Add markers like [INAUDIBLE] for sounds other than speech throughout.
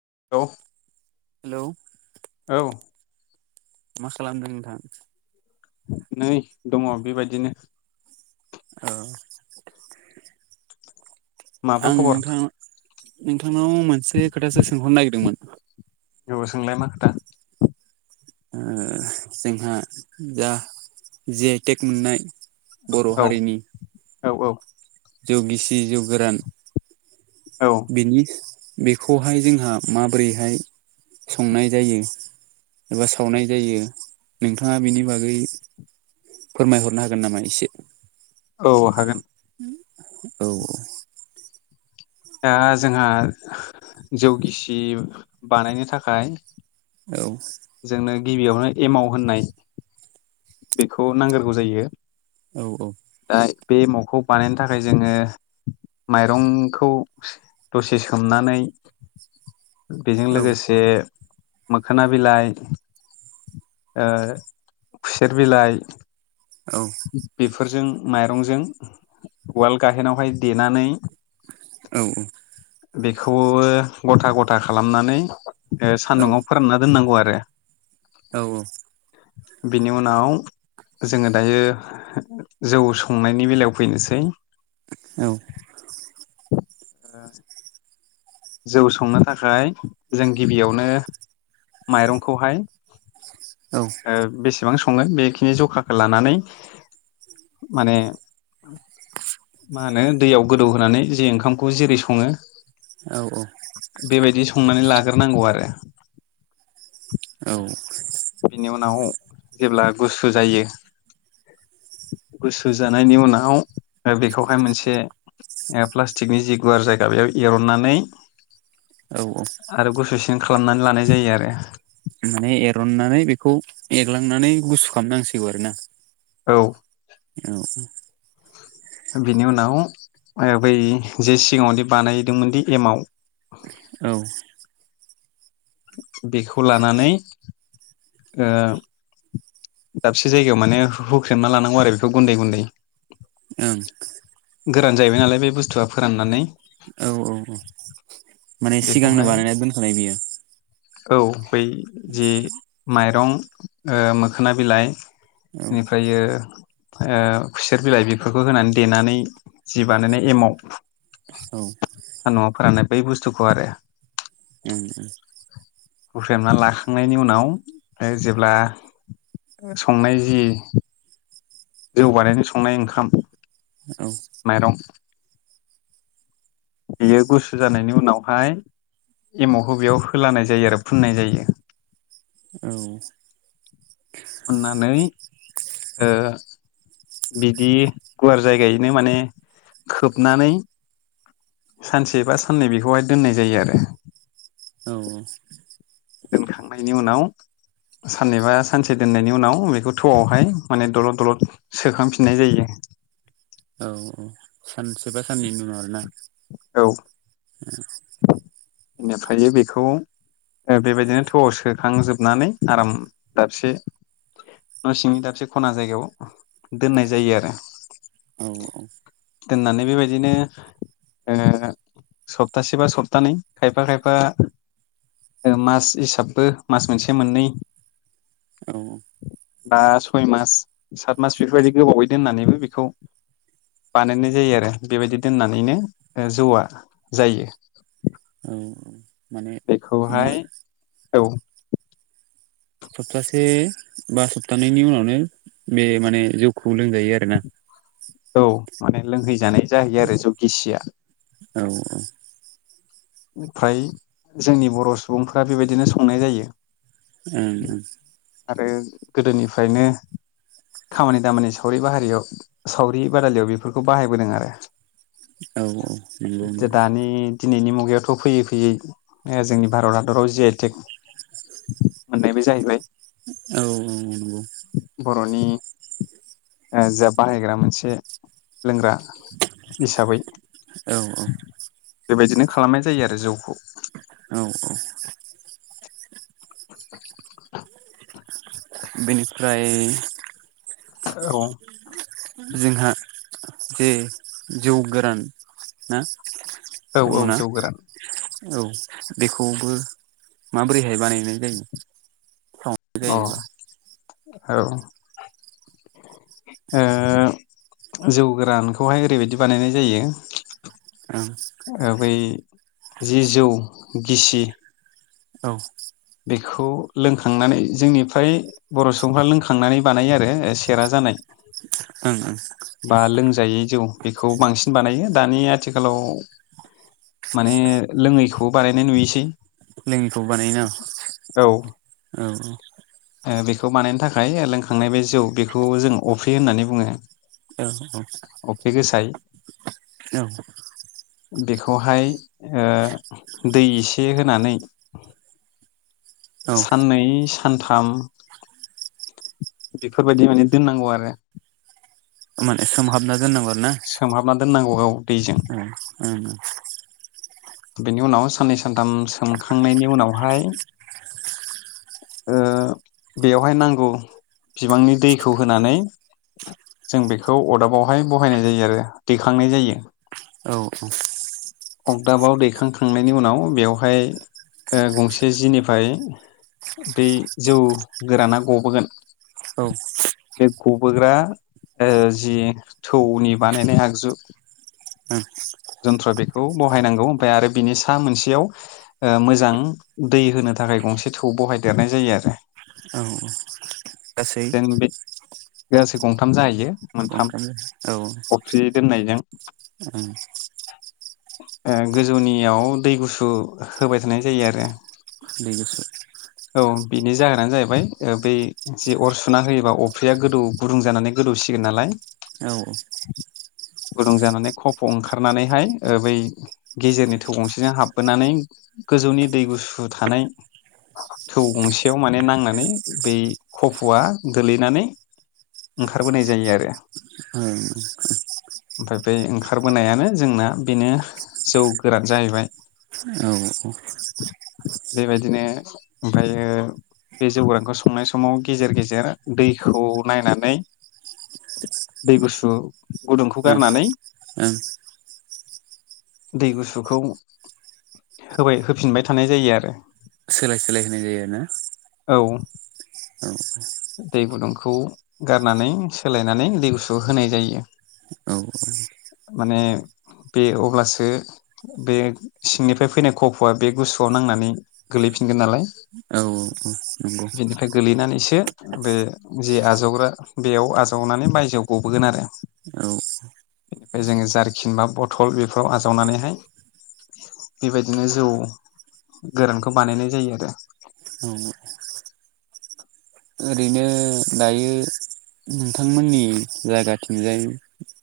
[UNINTELLIGIBLE] Hello औ मा खालामदों नोंथां? नै दङ बेबायदिनो। औ माबा आं खबर नोंथां नोंथांनाव मोनसे खोथासो सोंहरनो नागिरदोंमोन ओ जबो सोंलाय मा खोथा जोंहा जा जि आइ टेक मोननाय बर' औ हारिनि औ औ जौ गिसि जौ गोरान औ बिनि बेखौहाय जोंहा माबोरैहाय संनाय जायो एबा सावनाय जायो नोंथाङा बेनि बागै फोरमायहरनो हागोन नामा एसे औ हागोन औ औ दा जोंहा जौ गिसि बानायनो थाखाय औ जोंनो गिबियावनो एमाव होननाय बेखौ नांग्रोगौ जायो औ औ दा बे एमावखौ बानायनो थाखाय जोङो माइरंखौ दसे सोमनानै बेजों औ लोगोसे मोखोना बिलाइ खुसेर बिलाइ औ बेफोरजों माइरंजों उवाल गाहेनावहाय देनानै औ औ बेखौ गथा गथा खालामनानै सान्दुङाव फोरानना दोननांगौ आरो रो औ औ बिनि उनाव जोङो दायो जौ संनायनि बेलायाव फैनोसै औ ओ जौ संनो थाखाय जों गिबियावनो माइरंखौहाय औ बेसेबां सङो बेखिनि जखाखौ लानानै माने मा होनो दैयाव गोदौहोनानै जे ओंखामखौ जेरै सङो बेबायदि संनानै लाग्रोनांगौ आरो औ बिनि उनाव जेब्ला गुसु जायो गुसु जानायनि उनाव बेखौहाय मोनसे प्लास्टिकनि जि गुवार जायगा बेयाव एरननानै औ आरो गुसुसिन खालामनानै लानाय जायो आरो नानै बेखौ एग्लांनानै गुसु खालामनांसिगौ आरोना औ औ बिनि उनाव बै जे सिगाङावदि बानायदोंमोनदि एमाव औ बेखौ लानानै ओ दाबसे जायगायाव माने हुख्रेमना लानांगौ आरो बेखौ गुन्दै गुन्दै ओं गोरान जाहैबाय नालाय बे बुस्थुआ फोराननानै औ माने सिगांनो बेखौहाय बानायना दोनखानाय बियो औ बै जि माइरं ओ मोखोना बिलाइ औ बेनिफ्राययो ओ खुसेर बिलाइ बेफोरखौ होनानै देनानै जि बानायनाय एमाव माव औ सानदुंआव फोराननाय बै बुस्तुखौ आरो ओं हुख्रेमना लाखांनायनि उनाव जेब्ला संनाय जि जौ बानायनो संनाय ओंखाम औ माइरं बियो गुसु जानायनि उनावहाय एमावखौ बेयाव होलानाय जायो आरो फुननाय जायो। औ उननानै ओ बिदि गुवार जायगायैनो माने खोबनानै सानसे बा साननै बेखौहाय दोननाय जायो आरो [INAUDIBLE] दोनखांनायनि उनाव साननैबा सानसे दोननायनि उनाव बेखौ थौआवहाय माने दलद दलद सोखांफिननाय जायो। सानसे बा साननैनि उन आरोना औ बेनिफ्रायो बेखौ बेबायदिनो थौआव सोखांजोबनानै आराम दाबसे न' सिंनि दाबसे खना जायगायाव दोननाय जायो आरो औ दोननानै बेबायदिनो ओ सप्तासे बा सप्तानै खायफा खायफा मास हिसाबबो मास मोनसे मोननै औ बा सय मास सात मास बेफोरबायदि गोबावै दोननानैबो बेखौ बानायनाय जायो आरो बेबायदि दोननानैनो जौआ जायो। औ माने बेखौहाय औ सप्तासे बा सप्तानैनि उनावनो बे माने जौखौ लोंजायो आरोना औ माने लोंहैजानाय जाहैयो आरो जौ गिसिया औ ओं ओमफ्राय जोंनि बर' सुबुंफ्रा बेबायदिनो संनाय जायो। उम आरो गोदोनिफ्रायनो खामानि दामानि सावरि बाहारियाव सावरि बादालियाव बेफोरखौ बाहायबोदों आरो औ औ दानि नंगौ दिनैनि मुगायाव थ' फैयै फैयै जोंनि भारत हादराव जि आइ टेक मोननायबो जाहैबाय औ औ नंगौ बर'नि जा बाहायग्रा मोनसे लोंग्रा हिसाबै औ नंगौ औ बेबायदिनो खालामनाय जायो आरो जौखौ औ औ [INAUDIBLE] बिनिफ्राय औ जोंहा जे जौ गोरान ना औ औ दङना जौ गोरान औ बेखौबो माबोरैहाय बानायनाय जायो। सम अ जायोबा औ ओ जौ गोरानखौहाय ओरैबायदि बानायनाय जायो ओं ओ बै जि जौ गिसि औ बेखौ लोंखांनानै जोंनिफ्राय बर' सुबुंफ्रा लोंखांनानै बानायो आरो सेरा जानाय। ओं ओं बा लोंजायै जौ बेखौ बांसिन बानायो। दानि आथिखालाव माने लोङैखौबो बानायनाय नुयोसै। लों‌यिखौ बानायोना औ आं औ। ओ बेखौ बानायनो थाखाय लोंखांनाय बे जौ बेखौ जों अफ्रि होननानै बुङो। औ अफ्रि गोसाय औ औ गिदों। बेखौहाय ओ दै एसे होनानै औ साननै सा नथाम बेफोरबायदि माने दोननांगौ आरो। मोन सोमहाबना दोन नांगौ आरो ना। सोमहाबना दोननांगौ औ दैजों ओ ओ बेनि उनाव साननै सानथाम सोमखांनायनि उनावहाय ओ बेयावहाय नांगौ बिबांनि दैखौ होनानै जों बेखौ अरदाबावहाय बहायनाय जायो आरो दैखांनाय जायो। आ दाबाव दैखांखांनायनि उनाव बेवहाय ओ गंसे जिनिफ्राय दै जौ गोराना गबोगोन। औ बे गबोग्रा ओ जि थौनि बानायनाय आगजु जन्थ्र बेखौ ब हायनांगौ ओमफ्राय आरो बिनि सा मोनसेयाव ओ मोजां दै होनो थाखाय गंसे थौ बहाय देरनाय जायो आरो औ गासै जेन बे गासै गंथाम जाहैयो। मोनथाम ओंखारो औ ओं अफ्रि दोननायजों ओ गोजौनियाव दै गुसु होबाय थानाय जायो आरो। [UNINTELLIGIBLE] औ बिनि जाहोनानो जाहैबाय बै जि अर सुना होयोबा अफ्रिया गोदौ गुदुं जानानै गोदौ सिगोन नालाय औ ओं गुदुं जानानै खफ' ओंखारनानैहाय ओ बै गेजेरनि थौ गंसेजों हाबबोनानै गोजौनि दै गुसु थानाय थौ गंसेयाव माने नांनानै बै खफ'आ गोलैनानै ओंखारबोनाय जायो आरो। औ ओमफ्राय बे ओंखारबोनायानो जोंना बेनो जौ गोरान जाहैबाय। [INAUDIBLE] बेबायदिनो ओमफ्रायो बे जौगोरांखौ संनाय समाव गेजेर गेजेर दैखौ नायनानै दै गुसु गुदुंखौ गारनानै [UNINTELLIGIBLE] दै गुसुखौ होबाय होफिनबाय थानाय जायो आलो सोलाय सोलाय होनाय जायो आरो ना। औ दै गुदुंखौ गारनानै सोलायनानै दै गुसु होनाय जायो। औ माने बे अब्लासो [INAUDIBLE] बे सिंनिफ्राय फैनाय खफ'आ बे गुसुआव नांनानै गोलैफिनगोन नालाय [INAUDIBLE] बेनिफ्राय गोलैनानैसो बे जि आजावग्रा बेयाव आजावनानै बायजोआव गबोगोन आरो औ बेनिफाय जोङो जारखिन बा बथल बेफोराव आजावनानैहाय बेबायदिनो जौ गोरानखौ बानायनाय जायो आरो [INAUDIBLE] ओरैनो दायो। नोंथांमोननि जायगाथिंजाय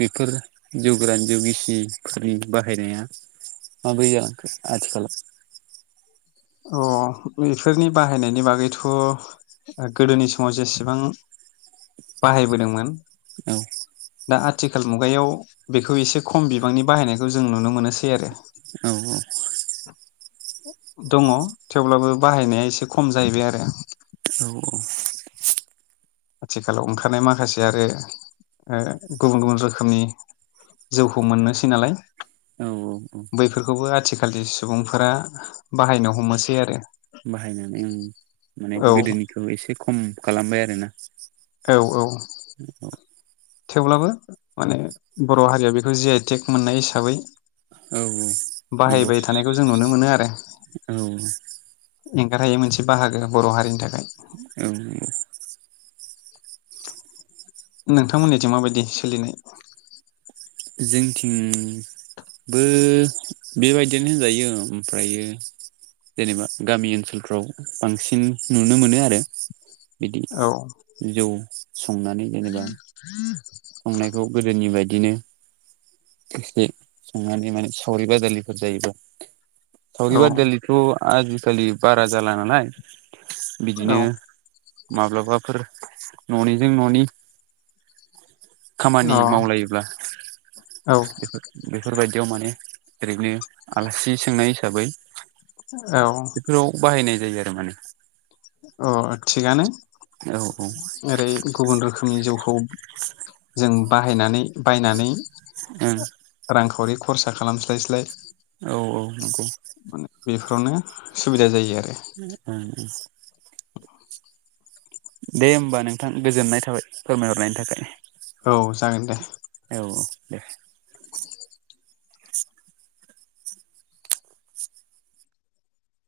बेफोर जौगोरान जौगिसिफोरनि बाहायनाया माब्रै जालांखो आथिखालाव? अ बेफोरनि बाहायनायनि बागैथ' गोदोनि समाव जेसेबां बाहायबोदोंमोन [INAUDIBLE] दा आथिखाल मुगायाव बेखौ एसे खम बिबांनि बाहायनायखौ जों नुनो मोनोसै आरो औ औ दङ थेवब्लाबो बाहायनाया एसे खम जाहैबाय आरो औ औ [INAUDIBLE] आथिखालाव ओंखारनाय माखासे आरो ओ गुबुन गुबुन रोखोमनि जौखौ मोननोसै नालाय औ बैफोरखौबो आथिखालनि सुबुंफोरा बाहायनो हमोसै आरो बाहायनानै ओं माने औ गोदोनिखौ एसे खम खालामबाय आरोना औ औ औ थेवब्लाबो माने बर' हारिया बेखौ जे आइ टेक मोननाय हिसाबै औ नंगौ बाहायबाय थानायखौ जों नुनो मोनो आरो औ एंगारहायै मोनसे बाहागो बर' हारिनि थाखाय नंगौ नोंथांमोननिथिं माबायदि सोलिनाय जोंथिं बेबायदिनो होनजायो ओमफ्रायो जेनेबा गामि ओनसोलफ्राव बांसिन नुनो मोनो आरो बिदि औ जौ संनानै जेनेबा संनायखौ गोदोनि बायदिनो से संनानै माने सावरि बादालिफोर जायोबा सावरि औ बादालिथ' आजिखालि बारा जाला नालाय बिदिनो औ माब्लाबाफोर न'निजों न'नि खामानि अ मावलायोब्ला औ बेफोरबायदि बेयाव माने ओरैनो आलासि सोंनाय हिसाबै बेफोराव बाहायनाय जायो आरो माने अ थिगानो औ औ ओं ओरै गुबुन रोखोमनि जौखौ जों बाहायनानै बायनानै रांखावरि खरसा खालामस्लायस्लाय औ औ नंगौ। बेफोरावनो सुबिदा जायो आरो। [UNINTELLIGIBLE] दे होमबा नोंथां गोजोननाय थाबाय फोरमायहरनायनि थाखाय। औ जागोन दे। औ औ दे [INAUDIBLE]